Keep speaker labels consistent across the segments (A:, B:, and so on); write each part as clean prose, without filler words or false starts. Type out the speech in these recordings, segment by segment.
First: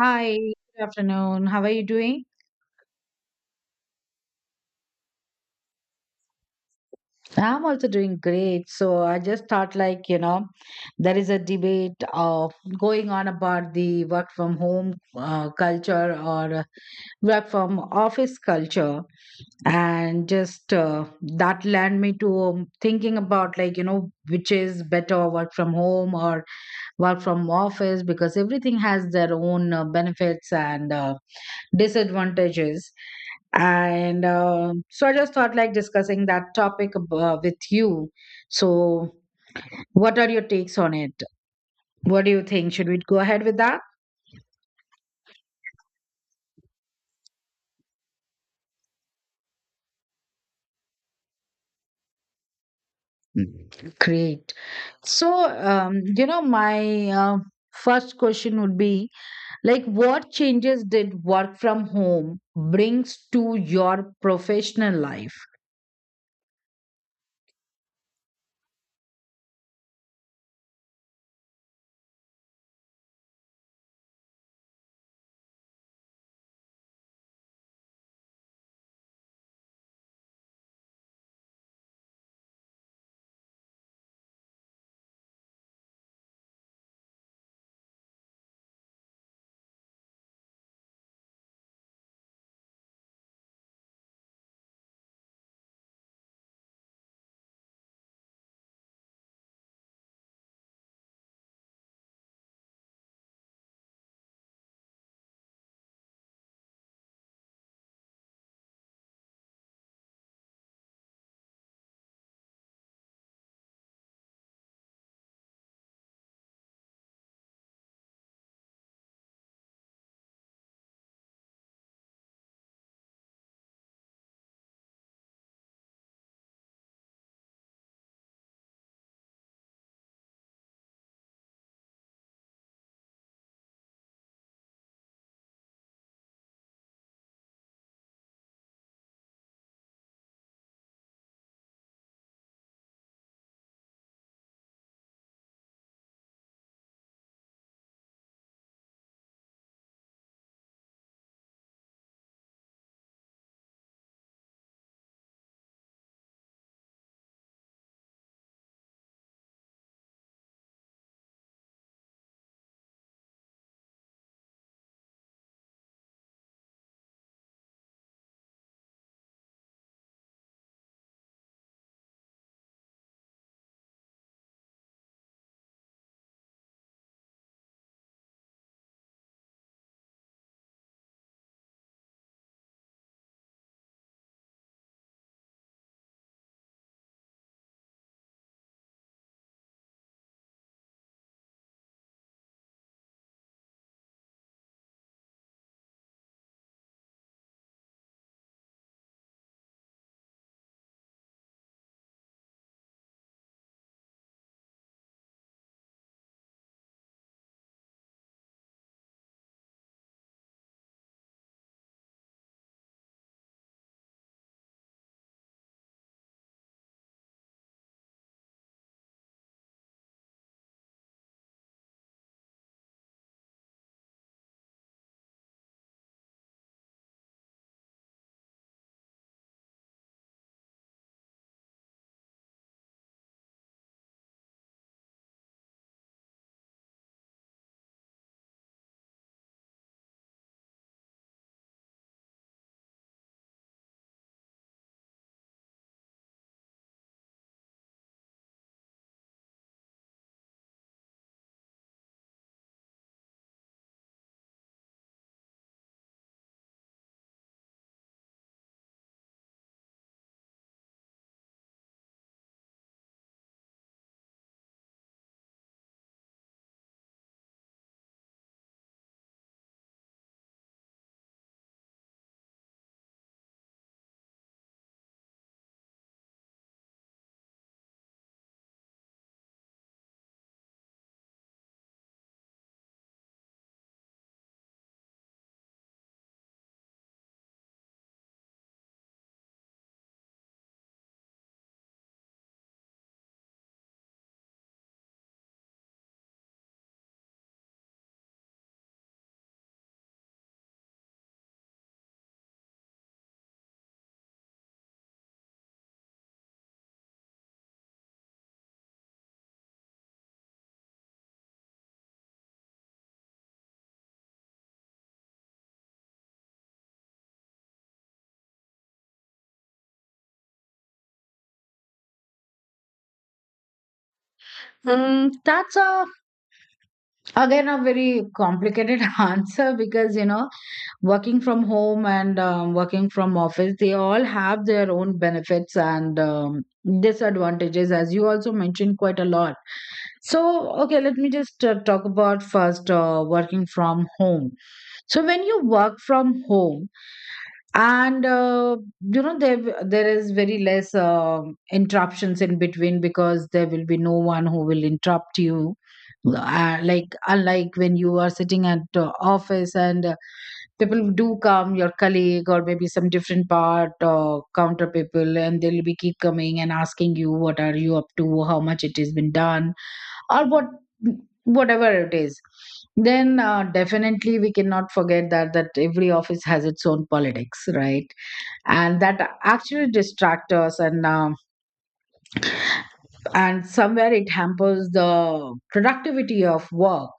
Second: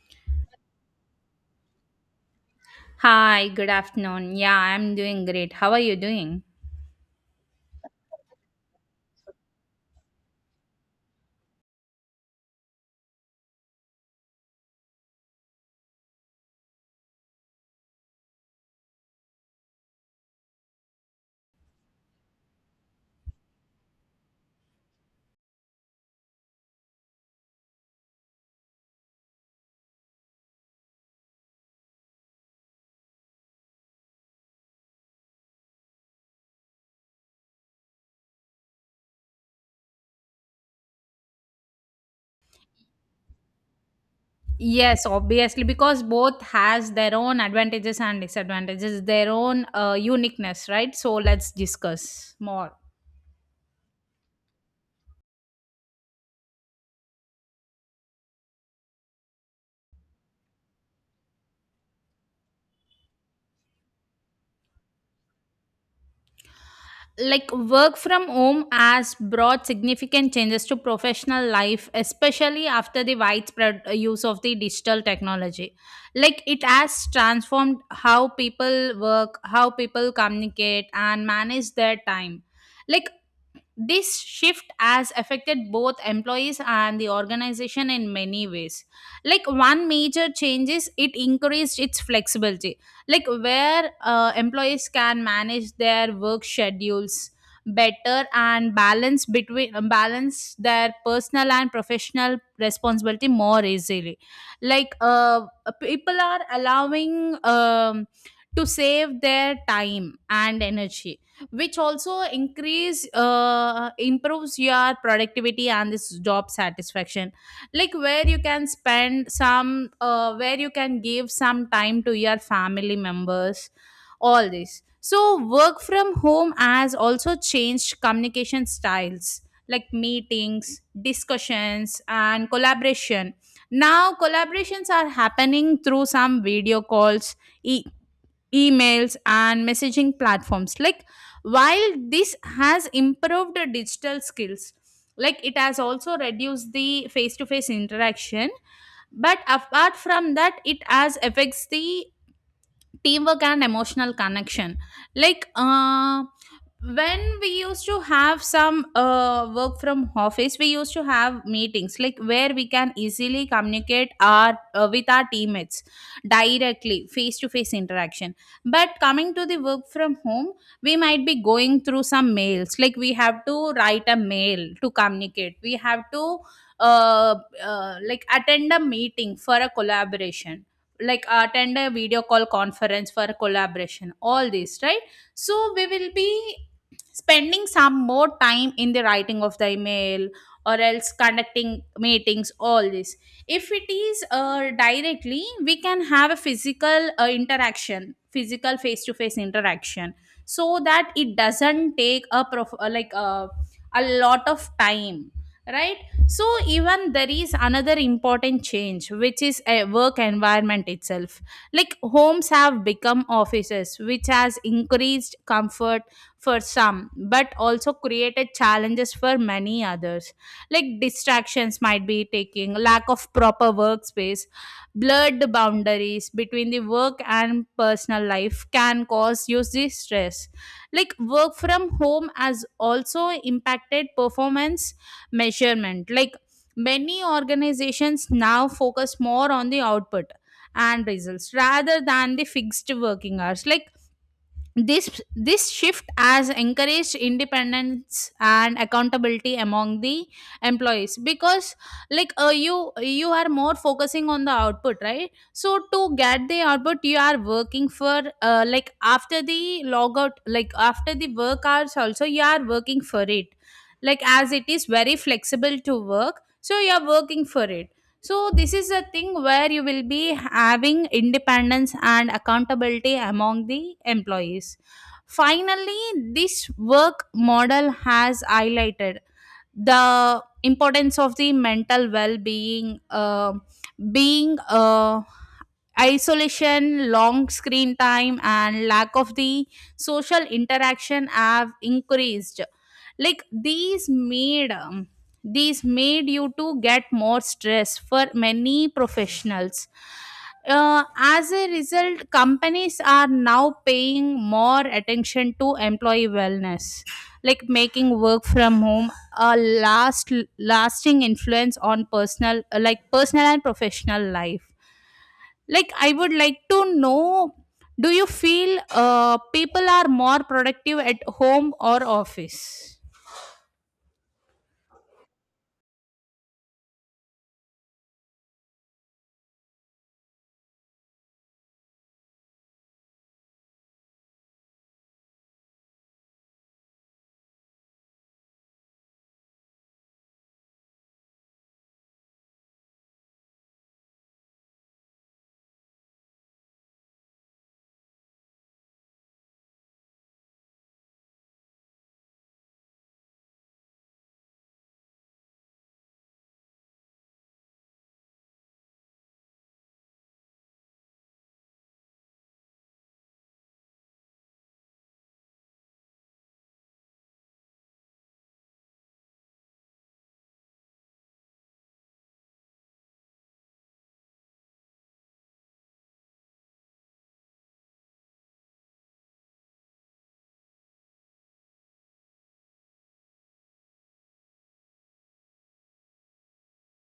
A: Hi, good afternoon. How are you doing?
B: Hi, good afternoon. Yeah, I'm doing great. How are you doing?
A: I'm also doing great. So I just thought, like, you know, there is a debate of going on about the work from home culture or work from office culture. And just that led me to thinking about, like, you know, which is better, work from home or work from office, because everything has their own benefits and disadvantages. And um so i just thought like discussing that topic with you. So what are your takes on it? What do you think, should we go ahead with that?
B: Yes, obviously, because both has their own advantages and disadvantages, their own uniqueness, right? So let's discuss more.
A: Great. So, you know, my first question would be, like, what changes did work from home brings to your professional life?
B: Like work from home has brought significant changes to professional life, especially after the widespread use of the digital technology. Like it has transformed how people work, how people communicate, and manage their time like this shift has affected both employees and the organization in many ways. Like one major change is it increased its flexibility, like where employees can manage their work schedules better and balance their personal and professional responsibility more easily. Like people are allowing to save their time and energy, which also increase improves your productivity and this job satisfaction, like where you can spend some where you can give some time to your family members, all this. So work from home has also changed communication styles, like meetings, discussions, and collaboration. Now collaborations are happening through some video calls, e- emails, and messaging platforms. Like while this has improved digital skills, like it has also reduced the face to face interaction, but apart from that it has affects the teamwork and emotional connection. Like when we used to have some work from office, we used to have meetings, like where we can easily communicate our with our teammates directly, face to face interaction. But coming to the work from home, we might be going through some mails, like we have to write a mail to communicate, we have to uh, like attend a meeting for a collaboration, like attend a video call conference for collaboration, all this, right? So we will be spending some more time in the writing of the email or else conducting meetings, all this. If it is directly, we can have a physical interaction, physical face to face interaction, so that it doesn't take a prof- like a lot of time, right? So even there is another important change, which is a work environment itself. Like homes have become offices, which has increased comfort for some, but also created challenges for many others. Like distractions might be taking, lack of proper workspace, blurred boundaries between the work and personal life can cause you the stress. Like work from home has also impacted performance measurement. Like many organizations now focus more on the output and results rather than the fixed working hours. Like this this shift has encouraged independence and accountability among the employees, because like you are more focusing on the output, right? So to get the output, you are working for, like after the logout, like after the work hours also you are working for it, like as it is very flexible to work, so you are working for it. So this is a thing where you will be having independence and accountability among the employees. Finally, this work model has highlighted the importance of the mental well-being being isolation, long screen time, and lack of the social interaction have increased. Like these made you to get more stress for many professionals. As a result, companies are now paying more attention to employee wellness, like making work from home a lasting influence on personal and professional life. Like I would like to know, do you feel people are more productive at home or office?
A: Mm, that's a, again, a very complicated answer, because, you know, working from home and working from office, they all have their own benefits and disadvantages, as you also mentioned quite a lot. So okay, let me just talk about first working from home. So when you work from home and you know, there is very less interruptions in between, because there will be no one who will interrupt you, like unlike when you are sitting at office and people do come, your colleague or maybe some different part or counter people, and they'll be keep coming and asking you what are you up to, how much it has been done or what, whatever it is. Then definitely we cannot forget that every office has its own politics, right? And that actually distract us, and um, and somewhere it hampers the productivity of work.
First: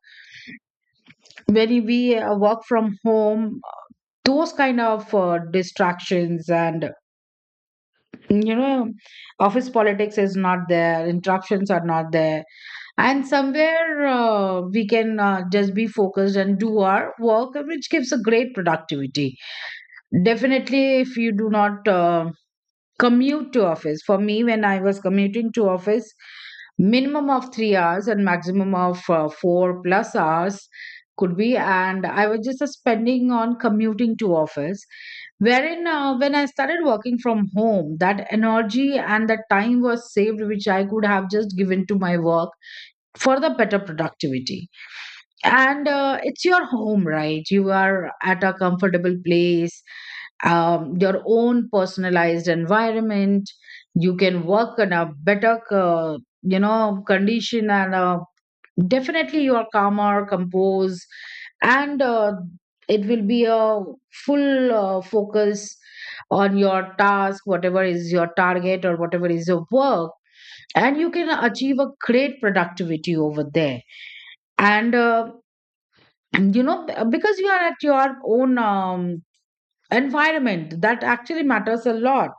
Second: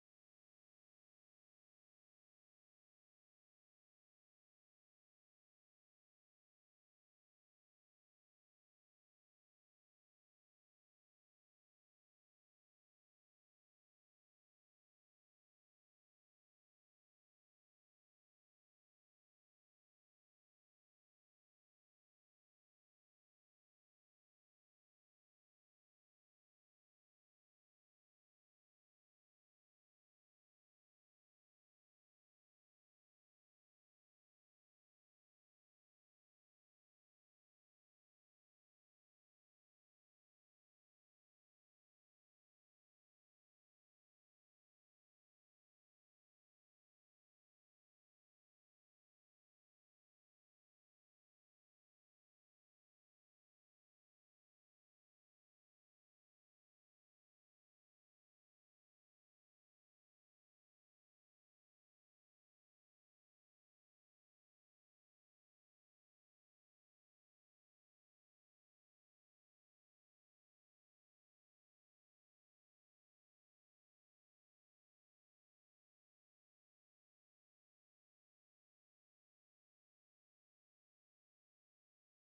A: When we work from home, those kind of distractions and, you know, office politics is not there, interruptions are not there, and somewhere we can just be focused and do our work, which gives a great productivity. Definitely if you do not commute to office. For me, when I was commuting to office, minimum of 3 hours and maximum of 4 plus hours could be, and I was just spending on commuting to office, wherein when I started working from home, that energy and the time was saved, which I could have just given to my work for the better productivity. And it's your home, right? You are at a comfortable place, your own personalized environment. You can work in a better, you know, condition, and definitely you are calmer, composed, and it will be a full focus on your task, whatever is your target or whatever is your work, and you can achieve a great productivity over there. And you know, because you are at your own environment, that actually matters a lot.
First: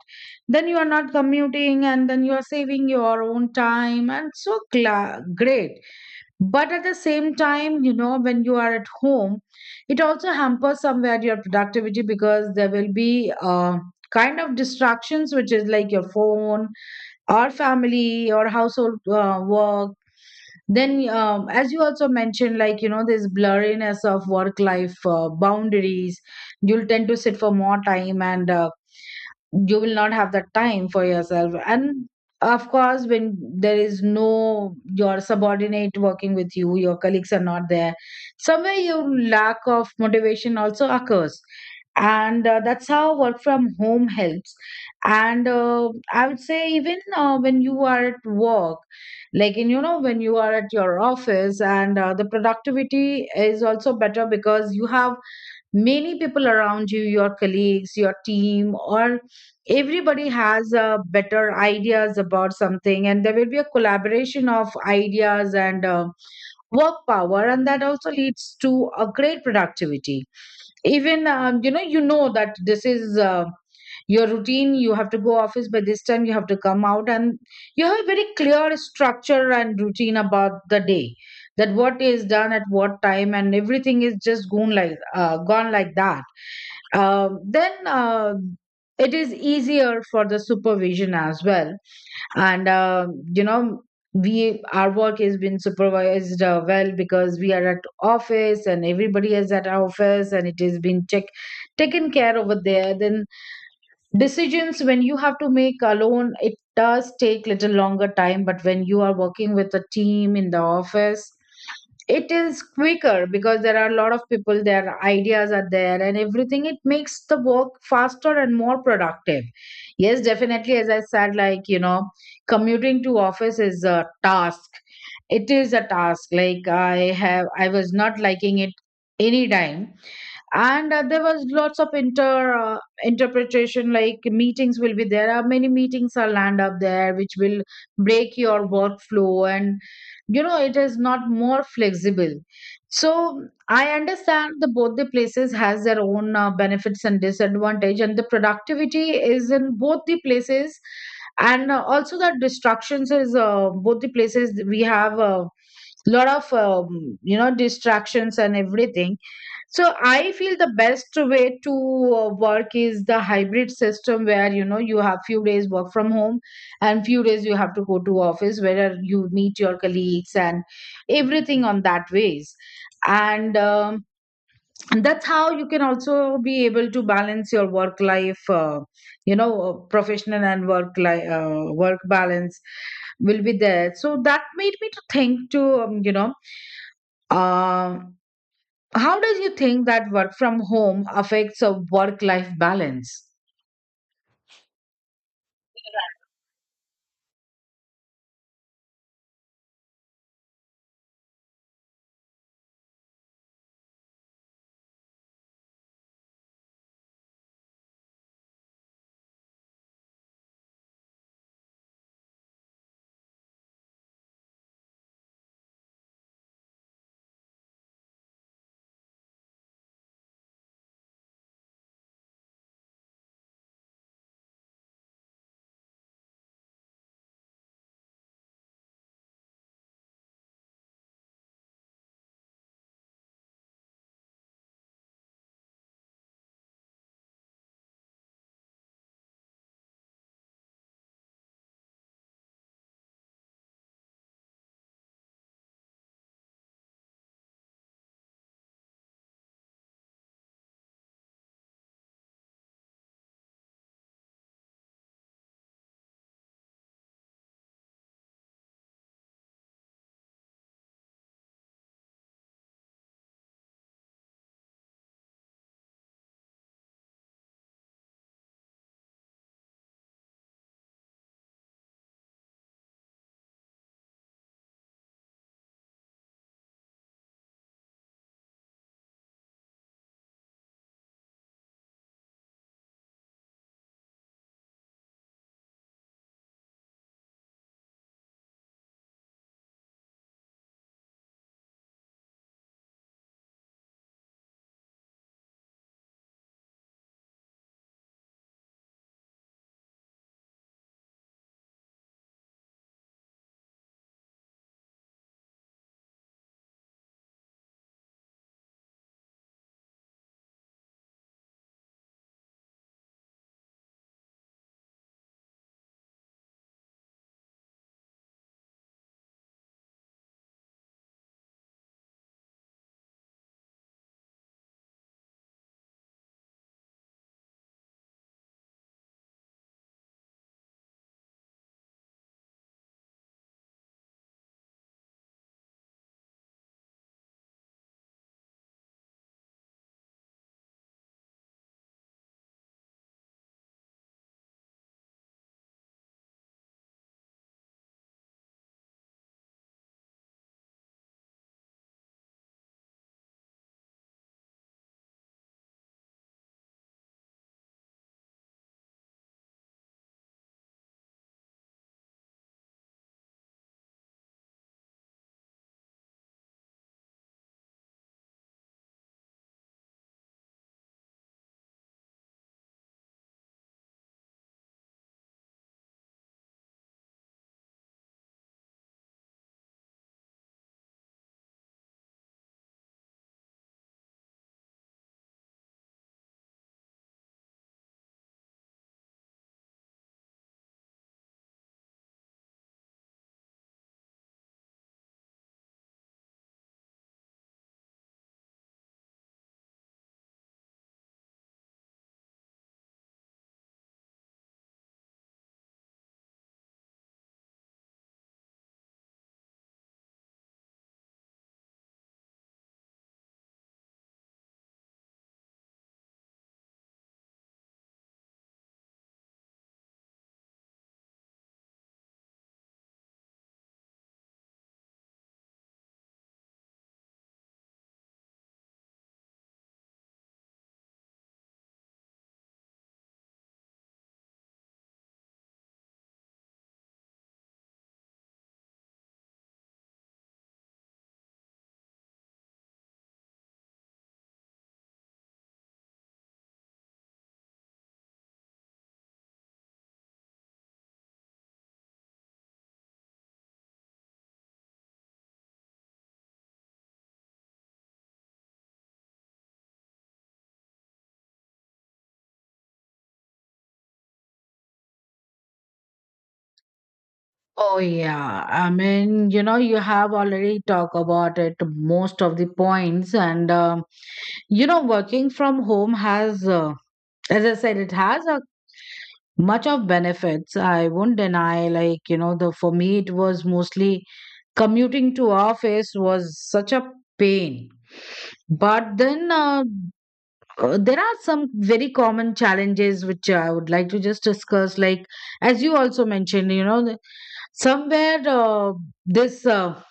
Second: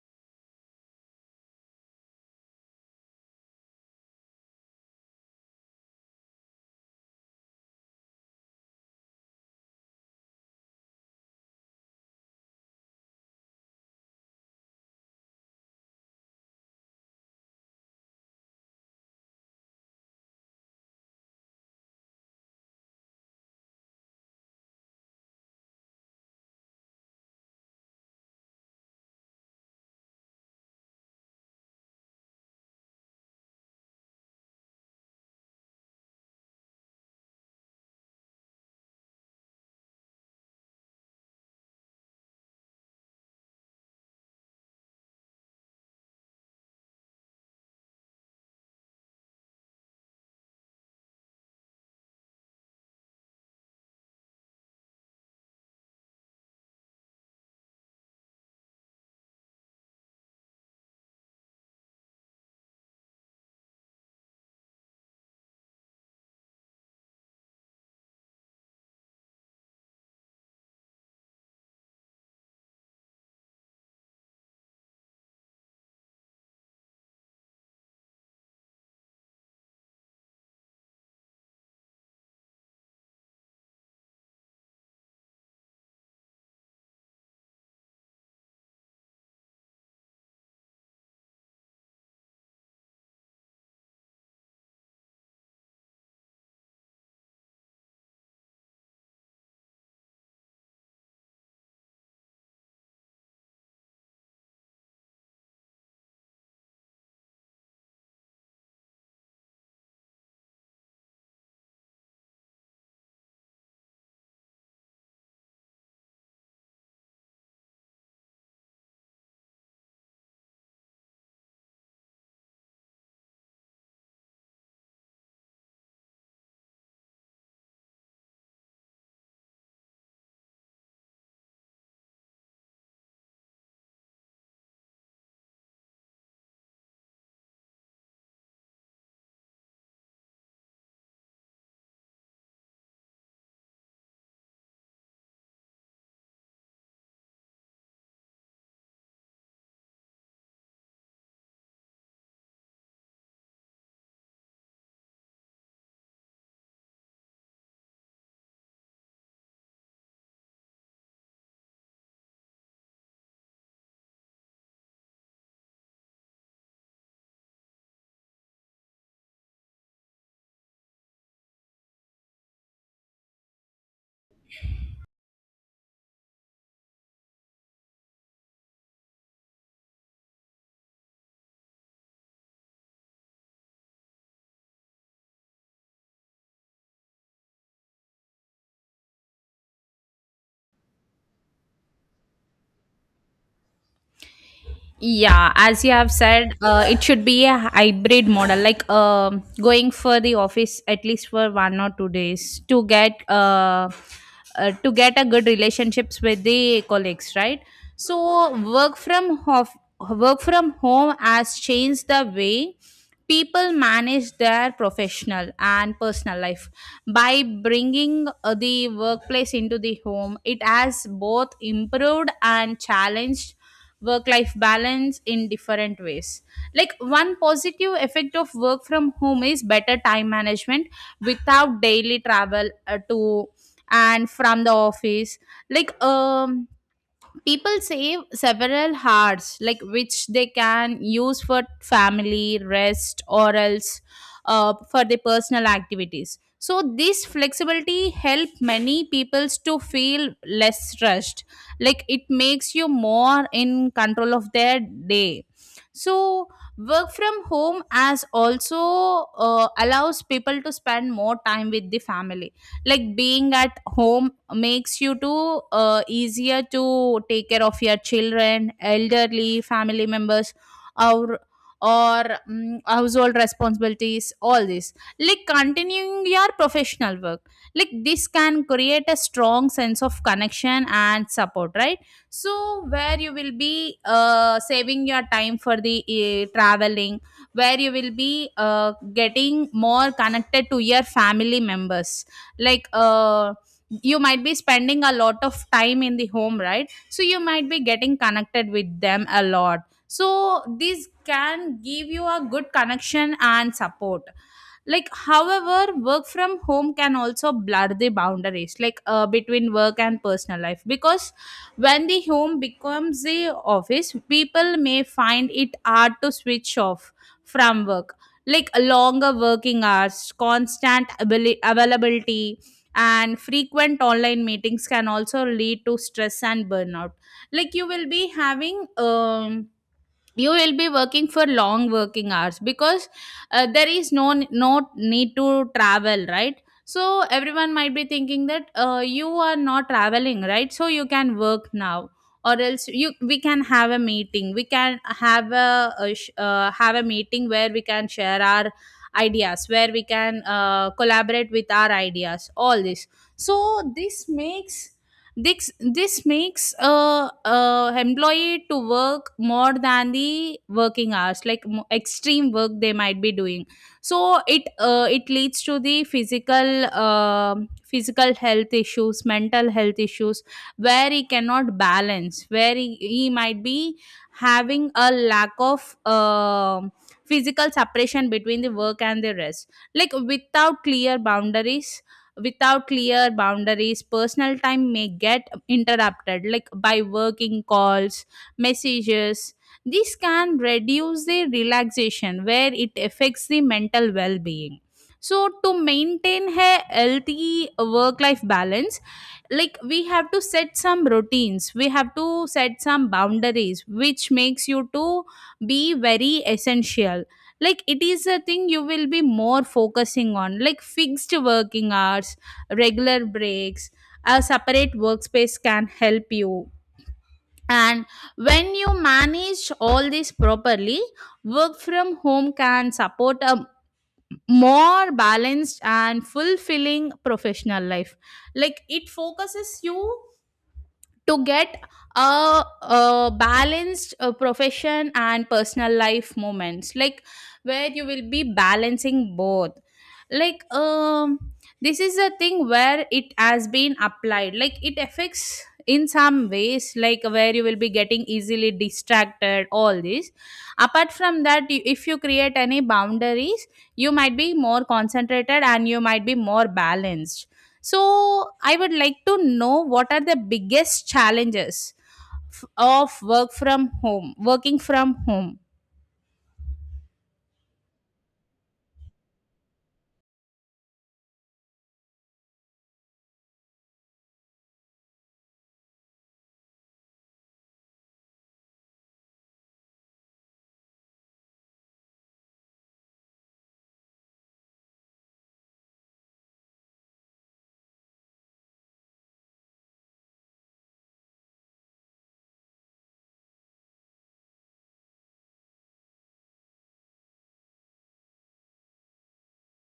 A: Then you are not commuting, and then you are saving your own time, and so great. But at the same time, you know, when you are at home, it also hampers somewhere your productivity, because there will be kind of distractions which is like your phone or family or household work. Then as you also mentioned, like, you know, this blurriness of work life boundaries, you'll tend to sit for more time, and you will not have the time for yourself. And of course, when there is no your subordinate working with you, your colleagues are not there, somewhere your lack of motivation also occurs. And that's how work from home helps. And I would say even when you are at work, like in, you know, when you are at your office, and the productivity is also better, because you have many people around you, your colleagues, your team, or everybody has better ideas about something, and there will be a collaboration of ideas and work power, and that also leads to a great productivity. Even you know, you know that this is your routine, you have to go office by this time, you have to come out, and you have a very clear structure and routine about the day, that what is done at what time, and everything is just gone, like gone like that. Um, then it is easier for the supervision as well. And you know, we, our work has been supervised well, because we are at office and everybody is at our office, and it has been check, taken care over there. Then decisions, when you have to make alone, it does take little longer time, but when you are working with a team in the office, it is quicker, because there are a lot of people, their ideas are there and everything, it makes the work faster and more productive. Yes, definitely, as I said, like, you know, commuting to office is a task. It is a task. Like I have, I was not liking it any time. And there was lots of inter interpretation, like meetings will be there, are many meetings are land up there, which will break your workflow, and you know, it is not more flexible. So I understand the both the places has their own benefits and disadvantage, and the productivity is in both the places. And also the distractions is both the places, we have a lot of you know, distractions and everything. So I feel the best way to work is the hybrid system, where, you know, you have few days work from home and few days you have to go to office where you meet your colleagues and everything on that ways. And and that's how you can also be able to balance your work life, you know, professional and work life work balance will be there. So that made me to think to, you know, um, how does you think that work from home affects a work life balance?
B: Yeah, as you have said, it should be a hybrid model, like going for the office at least for 1 or 2 days to get a good relationships with the colleagues, right? So work from home has changed the way people manage their professional and personal life by bringing the workplace into the home. It has both improved and challenged work life balance in different ways. Like one positive effect of work from home is better time management without daily travel to and from the office. Like people save several hours, like which they can use for family, rest, or else for their personal activities. So this flexibility help many peoples to feel less stressed, like it makes you more in control of their day. So work from home as also allows people to spend more time with the family. Like being at home makes you to easier to take care of your children, elderly family members, or household responsibilities, all this, like continuing your professional work. Like this can create a strong sense of connection and support, right? So where you will be saving your time for the traveling, where you will be getting more connected to your family members. Like you might be spending a lot of time in the home, right? So you might be getting connected with them a lot. So this can give you a good connection and support. Like however work from home can also blur the boundaries, like between work and personal life, because when the home becomes the office, people may find it hard to switch off from work. Like longer working hours, availability, and frequent online meetings can also lead to stress and burnout. Like you will be having, you will be working for long working hours, because there is no need to travel, right? So everyone might be thinking that you are not traveling, right? So you can work now, or else you we can have a meeting, we can have have a meeting where we can share our ideas, where we can collaborate with our ideas, all this. So this makes this makes a employee to work more than the working hours, like extreme work they might be doing. So it leads to the physical health issues, mental health issues, where he cannot balance, where he might be having a lack of physical separation between the work and the rest. Like without clear boundaries personal time may get interrupted, like by working calls, messages. This can reduce the relaxation where it affects the mental well-being. So to maintain a healthy work life balance, like we have to set some routines, we have to set some boundaries, which makes you to be very essential. Like it is a thing you will be more focusing on, like fixed working hours, regular breaks, a separate workspace can help you. And when you manage all this properly, work from home can support a more balanced and fulfilling professional life. Like it focuses you to get a balanced profession and personal life moments, like where you will be balancing both. Like this is a thing where it has been applied, like it affects in some ways, like where you will be getting easily distracted, all this. Apart from that, if you create any boundaries, you might be more concentrated and you might be more balanced. So I would like to know, what are the biggest challenges of work from home, working from home?
A: Oh yeah, I mean, you know, you have already talked about it most of the points, and you know, working from home has, as I said, it has a much of benefits. I won't deny, like you know, the, for me it was mostly commuting to office was such a pain. But then there are some very common challenges which I would like to just discuss. Like, as you also mentioned, you know, somewhere this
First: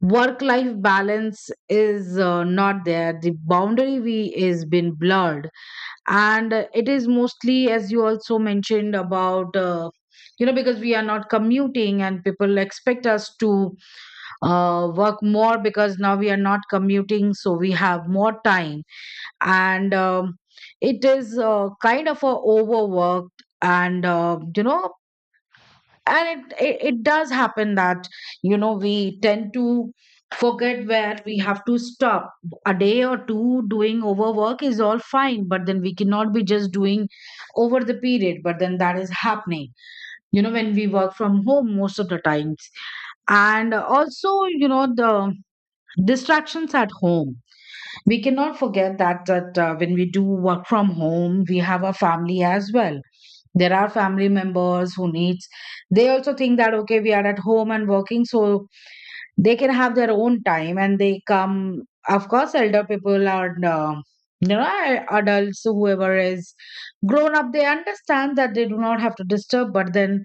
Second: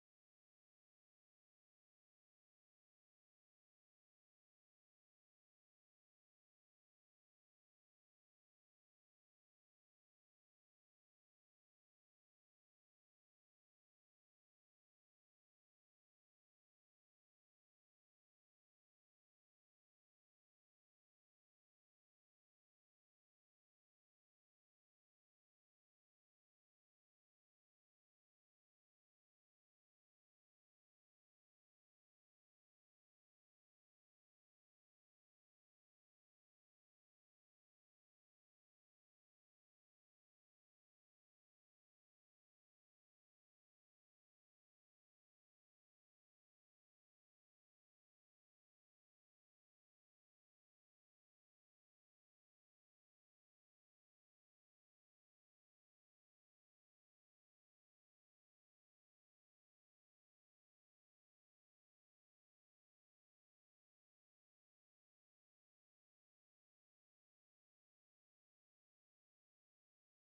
A: work life balance is not there. The boundary we is been blurred, and it is mostly, as you also mentioned, about. You know, because we are not commuting and people expect us to work more, because now we are not commuting, so we have more time. And it is kind of a overworked, and you know, and it does happen that, you know, we tend to forget where we have to stop. A day or two doing overwork is all fine, but then we cannot be just doing over the period, but then that is happening, you know, when we work from home most of the times. And also, you know, the distractions at home, we cannot forget that when we do work from home, we have a family as well. There are family members who needs, they also think that okay, we are at home and working, so they can have their own time and they come. Of course, elder people and you know, adults, whoever is grown up, they understand that they do not have to disturb, but then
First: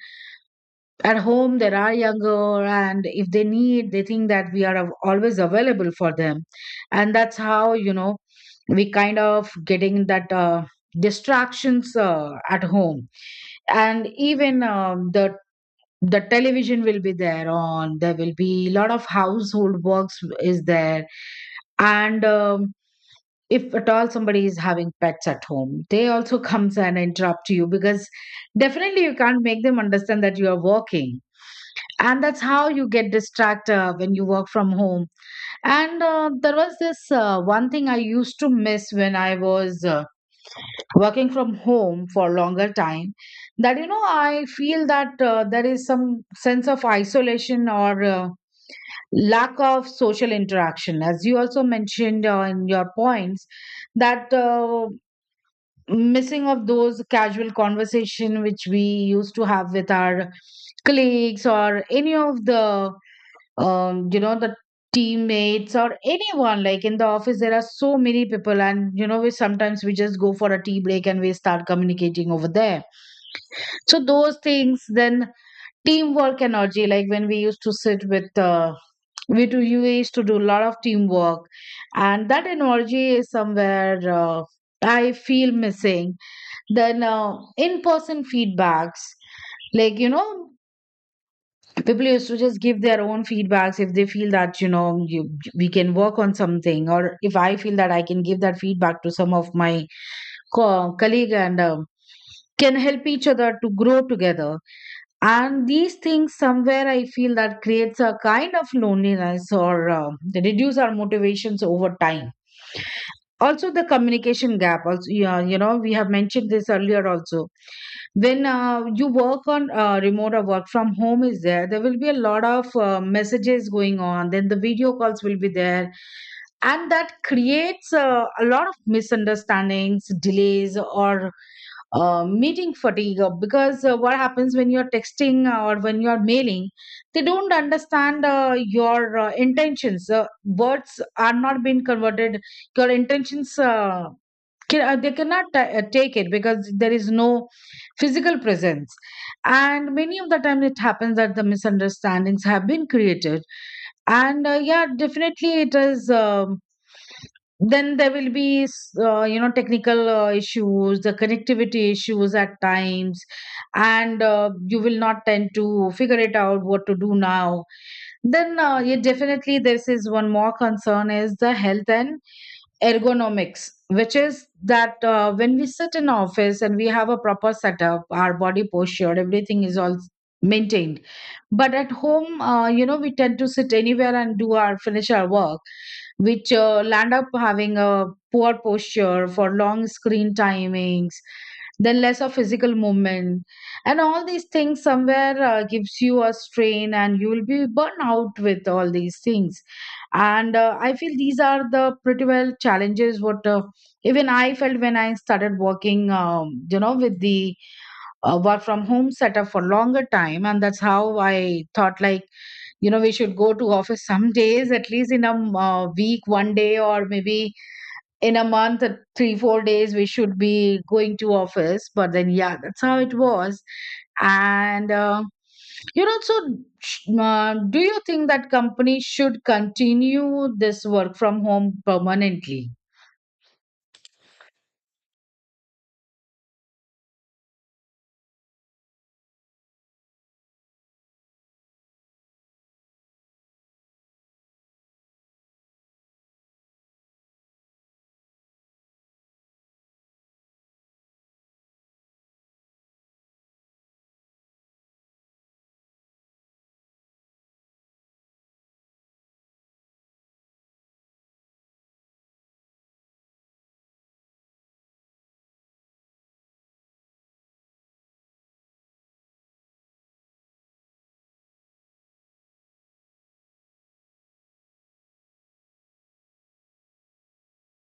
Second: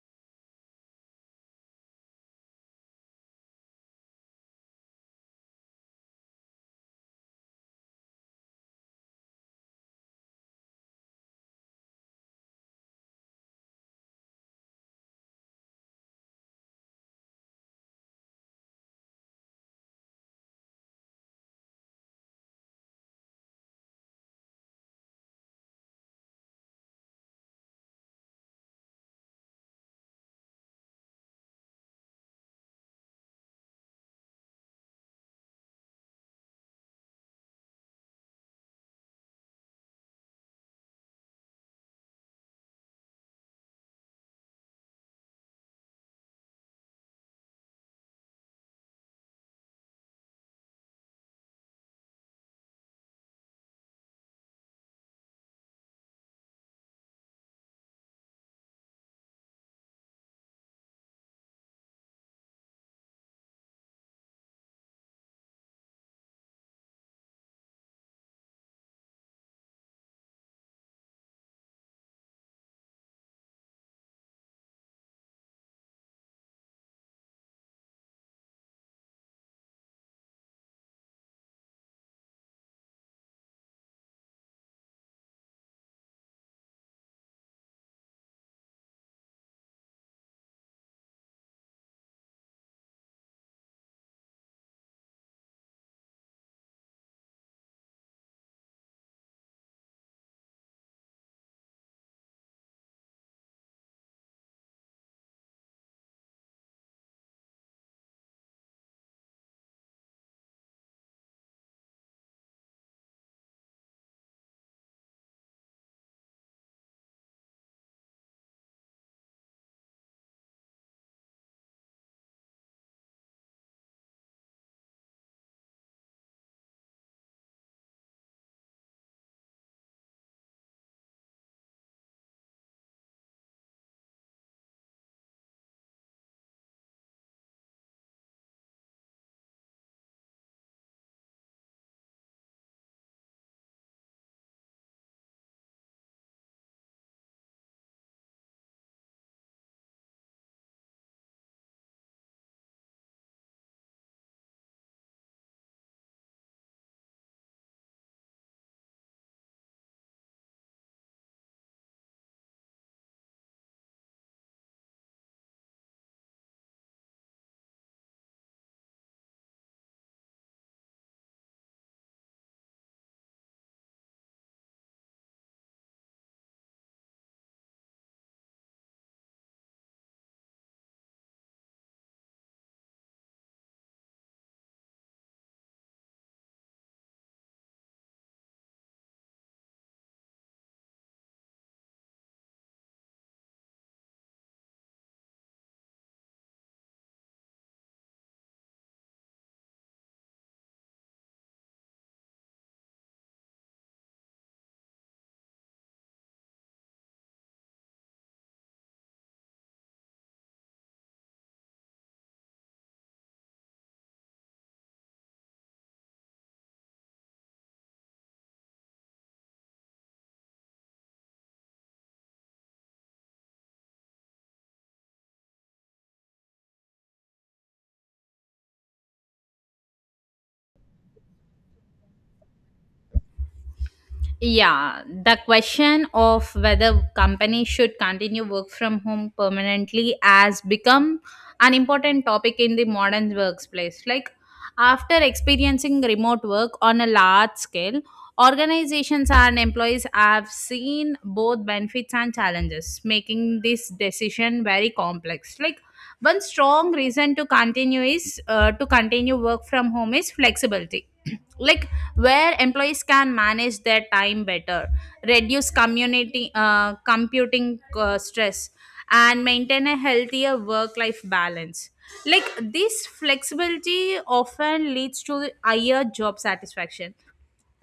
A: at home there are younger, and if they need, they think that we are always available for them. And that's how, you know, we kind of getting that distractions at home. And even the television will be there on, there will be a lot of household works is there. And if at all somebody is having pets at home, they also comes and interrupt you, because definitely you can't make them understand that you are working, and that's how you get distracted when you work from home. And there was this one thing I used to miss when I was working from home for longer time, that, you know, I feel that there is some sense of isolation, or lack of social interaction, as you also mentioned in your points, that missing of those casual conversation which we used to have with our colleagues or any of the, you know, the teammates or anyone. Like in the office, there are so many people, and you know, we sometimes, we just go for a tea break and we start communicating over there. So those things, then teamwork energy. Like when we used to sit with, we do you used to do a lot of teamwork, and that energy is somewhere. I feel missing. Then in person feedbacks, like people used to just give their own feedbacks if they feel that we can work on something, or if I feel that I can give that feedback to some of my colleague, and can help each other to grow together. And these things somewhere I feel that creates a kind of loneliness, or reduce our motivations over time. Also the communication gap also. Yeah, we have mentioned this earlier also. When you work on remote or work from home is there will be a lot of messages going on, then the video calls will be there, and that creates a lot of misunderstandings, delays, or meeting fatigue, because what happens when you're texting or when you're mailing, they don't understand your intentions, words are not being converted. Your intentions they cannot take it because there is no physical presence. And many of the times it happens that the misunderstandings have been created. And yeah, definitely it is. Then there will be technical issues, the connectivity issues at times. And you will not tend to figure it out what to do now. Then yeah, definitely, this is one more concern, is the health and ergonomics, which is that when we sit in office and we have a proper setup, our body posture, everything is all maintained. But at home, we tend to sit anywhere and do our finish our work, which land up having a poor posture for long screen timings, then less of physical movement. And all these things somewhere gives you a strain, and you will be burnt out with all these things. And I feel these are the pretty well challenges, what even I felt when I started working, with the work from home setup for longer time. And that's how I thought, like we should go to office some days, at least in a week, one day, or maybe in a month 3-4 days we should be going to office. But then yeah, that's how it was. And so do you think that companies should continue this work from home permanently?
B: Yeah, the question of whether companies should continue work from home permanently has become an important topic in the modern workplace. Like after experiencing remote work on a large scale, organizations and employees have seen both benefits and challenges, making this decision very complex. Like one strong reason to continue work from home is flexibility. Like where employees can manage their time better, reduce community computing stress, and maintain a healthier work-life balance. Like this flexibility often leads to higher job satisfaction,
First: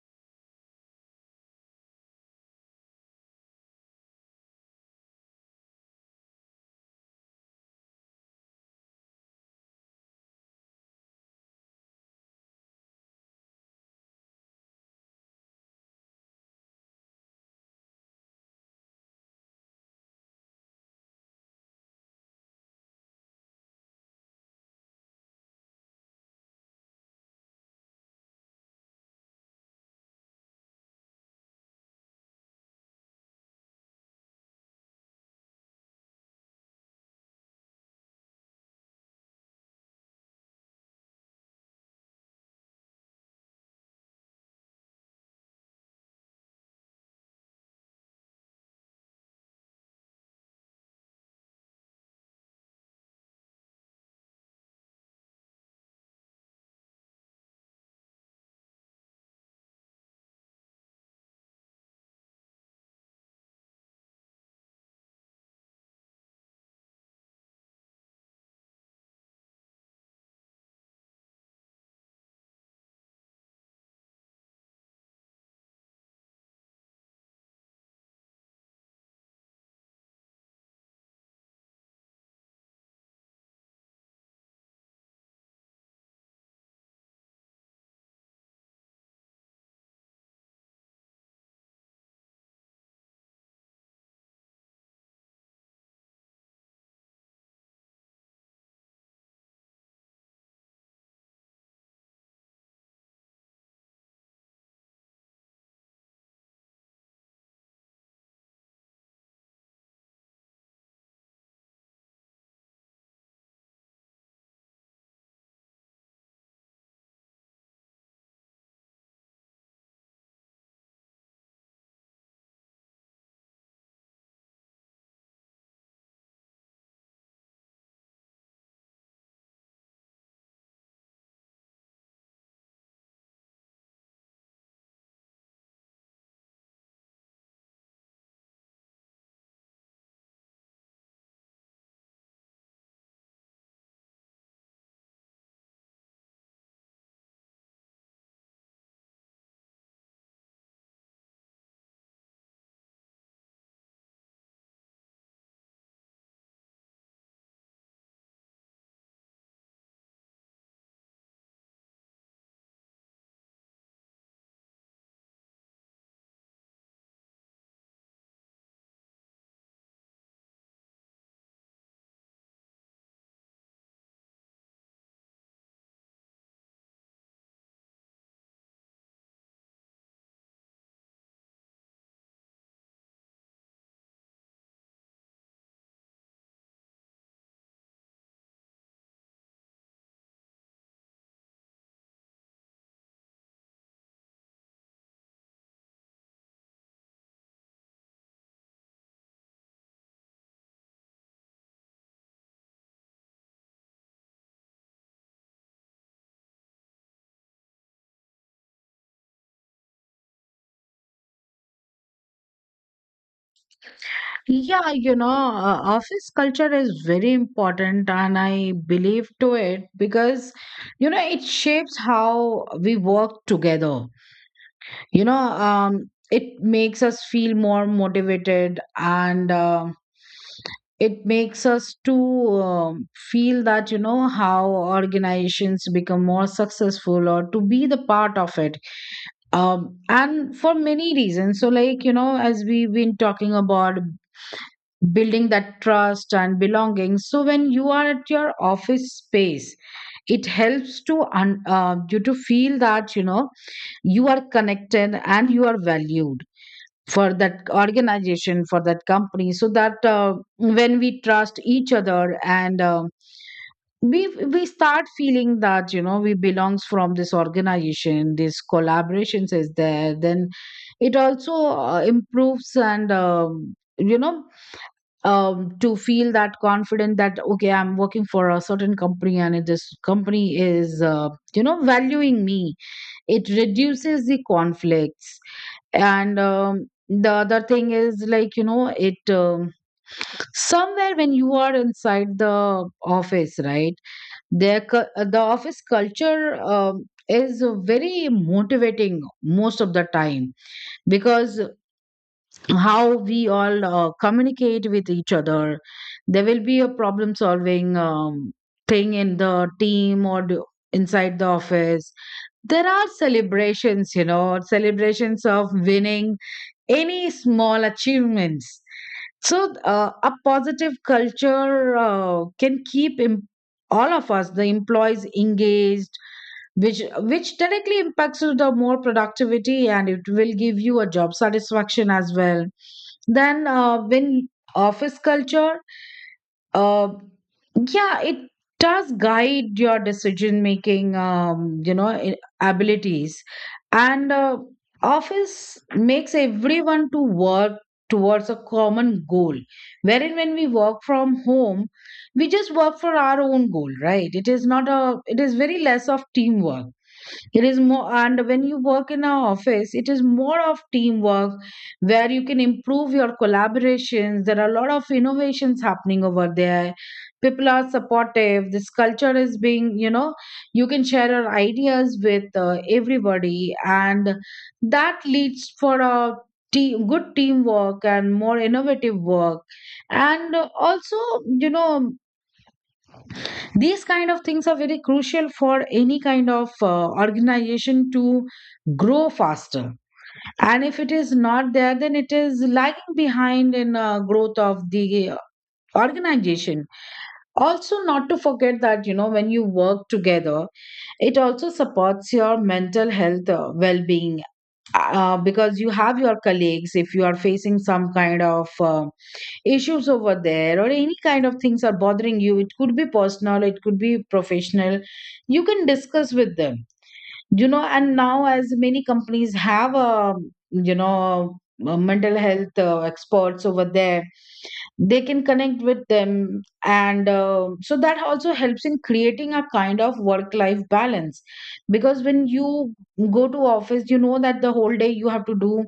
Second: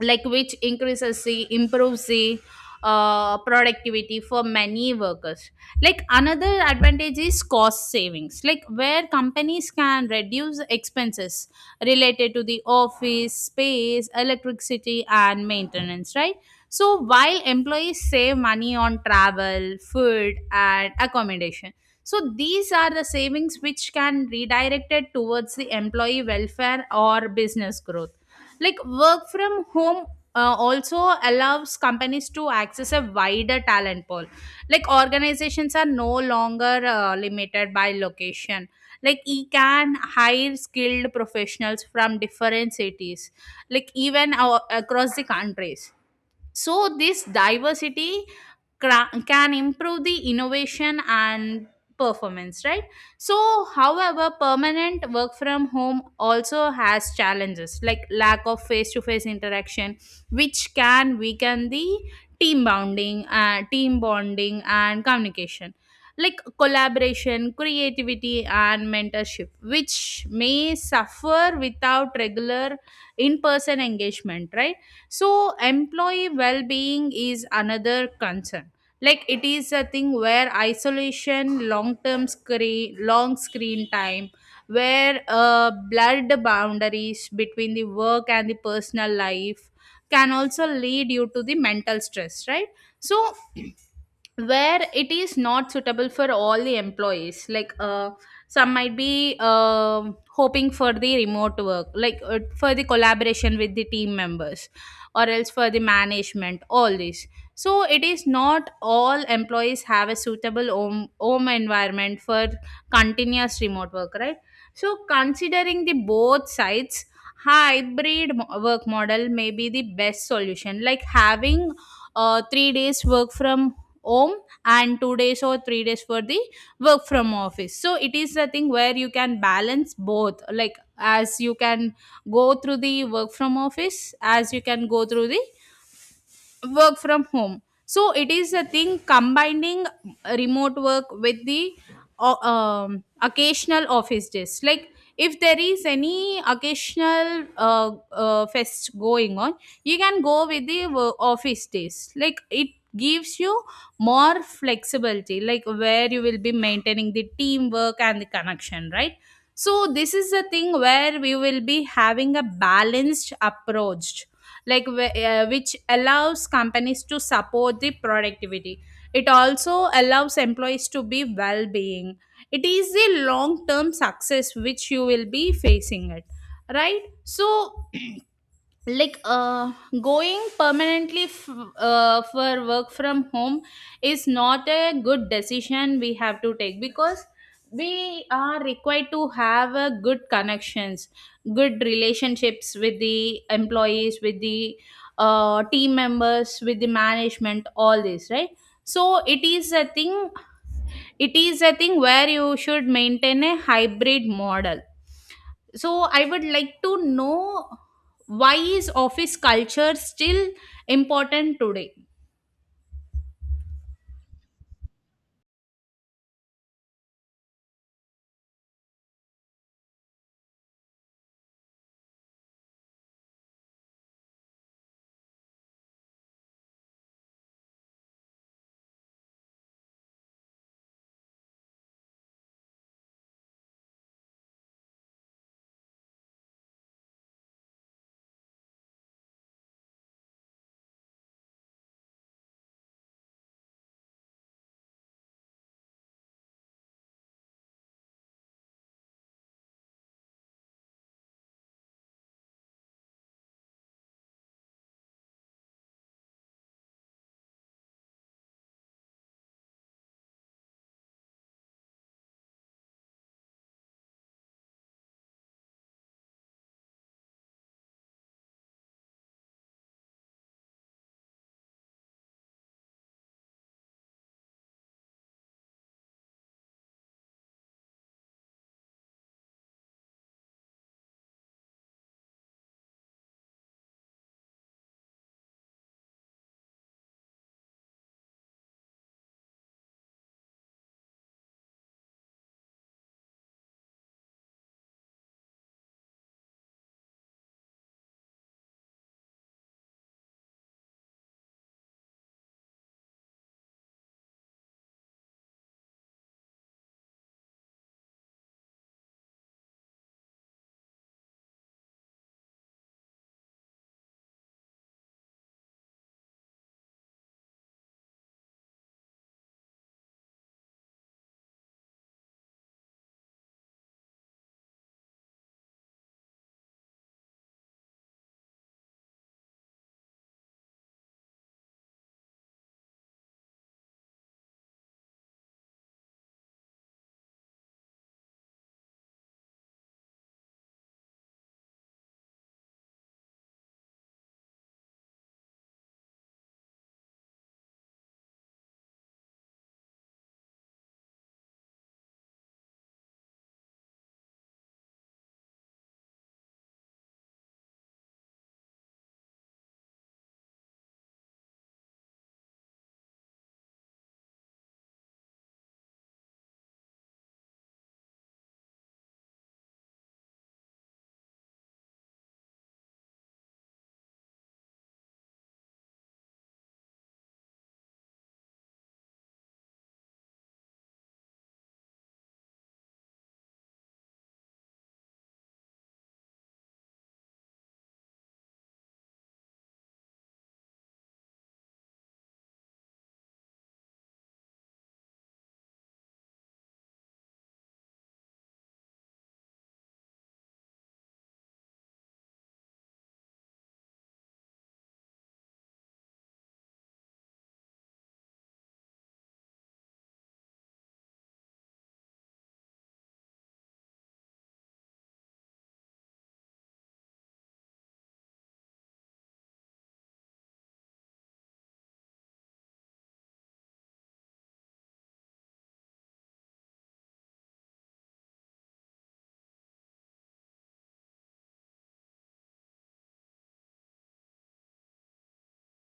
B: like which increases the improves the productivity for many workers. Like another advantage is cost savings, like where companies can reduce expenses related to the office space, electricity, and maintenance, right? So while employees save money on travel, food, and accommodation. So these are the savings which can redirected towards the employee welfare or business growth. Like work from home also allows companies to access a wider talent pool. Like organizations are no longer limited by location. Like you can hire skilled professionals from different cities, like even across the countries. So this diversity can improve the innovation and performance, right? So however permanent work from home also has challenges, like lack of face to face interaction which can weaken the team bonding and communication. Like collaboration, creativity, and mentorship which may suffer without regular in person engagement, right? So employee well-being is another concern. Like it is a thing where isolation, long screen time, where blurred boundaries between the work and the personal life can also lead you to the mental stress, right? So where it is not suitable for all the employees, like some might be hoping for the remote work, like for the collaboration with the team members, or else for the management, all this. So it is not all employees have a suitable home environment for continuous remote work, right? So considering the both sides, hybrid work model may be the best solution, like having 3 days work from home and 2 days or 3 days for the work from office. So it is a thing where you can balance both, like as you can go through the work from office, as you can go through the work from home. So it is a thing combining remote work with the occasional office days, like if there is any occasional fest going on, you can go with the office days. Like it gives you more flexibility, like where you will be maintaining the teamwork and the connection, right? So this is a thing where we will be having a balanced approach, like which allows companies to support the productivity. It also allows employees to be well being. It is the long term success which you will be facing it, right? So like going permanently for work from home is not a good decision we have to take, because we are required to have a good connections, good relationships with the employees, with the team members, with the management, all this, right? So it is a thing where you should maintain a hybrid model. So I would like to know, why is office culture still important today?
A: Yeah, office culture is very important, and I believe to it because, it shapes how we work together. You know, um, it makes us feel more motivated, and it makes us to feel that how organizations become more successful, or to be the part of it. And for many reasons. So like as we've been talking about, building that trust and belonging. So when you are at your office space, it helps to you to feel that you are connected and you are valued for that organization, for that company. So that when we trust each other, and we we start feeling that we belongs from this organization, this collaborations is there, then it also improves. And you know to feel that confident that okay, I'm working for a certain company, and if this company is valuing me, it reduces the conflicts. And the other thing is like it somewhere when you are inside the office, right, there the office culture is very motivating most of the time, because how we all communicate with each other. There will be a problem solving thing in the team, or inside the office, there are celebrations, celebrations of winning any small achievements. So, a positive culture can keep all of us, the employees, engaged, which directly impacts to the more productivity, and it will give you a job satisfaction as well. Then, when office culture uh, yeah, it does guide your decision making, abilities. And office makes everyone to work towards a common goal, wherein when we work from home, we just work for our own goal, right? It is not a it is very less of teamwork. It is more. And when you work in an office, it is more of teamwork, where you can improve your collaborations. There are a lot of innovations happening over there, people are supportive, this culture is being, you can share your ideas with everybody, and that leads for a good teamwork and more innovative work. And also, you know these kind of things are very crucial for any kind of organization to grow faster. And if it is not there, then it is lagging behind in growth of the organization. Also, not to forget that when you work together, it also supports your mental health, well-being, because you have your colleagues. If you are facing some kind of issues over there, or any kind of things are bothering you, it could be personal, it could be professional, you can discuss with them, and now as many companies have mental health experts over there, they can connect with them, and so that also helps in creating a kind of work life balance. Because when you go to office, you know that the whole day you have to do.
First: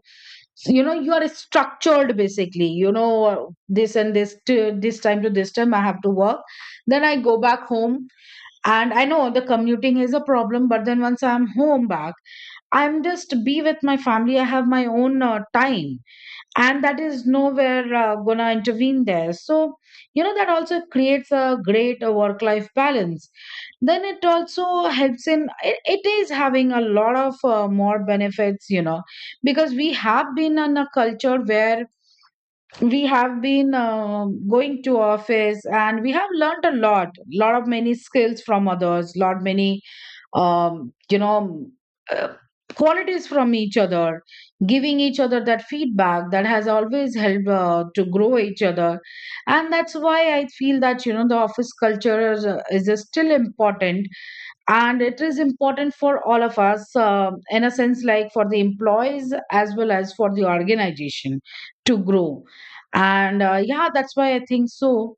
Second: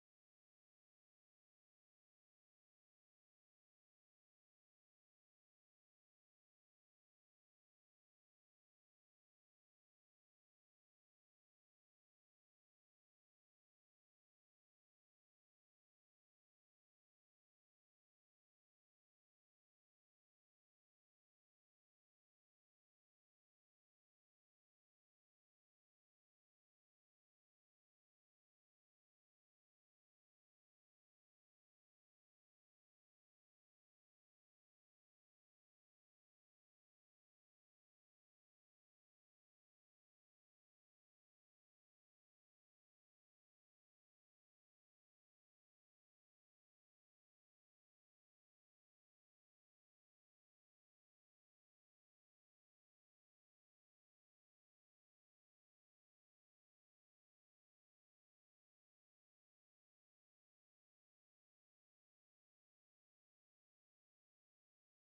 A: So, you are structured, basically, this and this to this time, to this time I have to work, then I go back home, and I know the commuting is a problem, but then once I'm home back, I'm just be with my family, I have my own time. And that is nowhere gonna intervene there. So that also creates a great work life balance. Then it also helps in it is having a lot of more benefits, because we have been in a culture where we have been going to office, and we have learned a lot of many skills from others, lot many um, you know uh, qualities from each other, giving each other that feedback that has always helped to grow each other. And that's why I feel that the office culture is still important. And it is important for all of us, in a sense, like, for the employees as well as for the organization to grow. And yeah, that's why I think so.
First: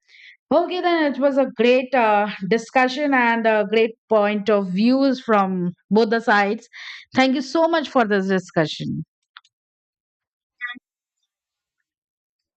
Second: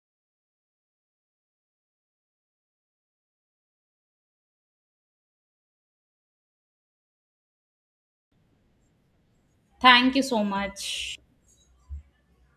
A: Okay, then it was a great discussion, and a great point of views from both the sides. Thank you so much for this discussion.
B: Thank you so much.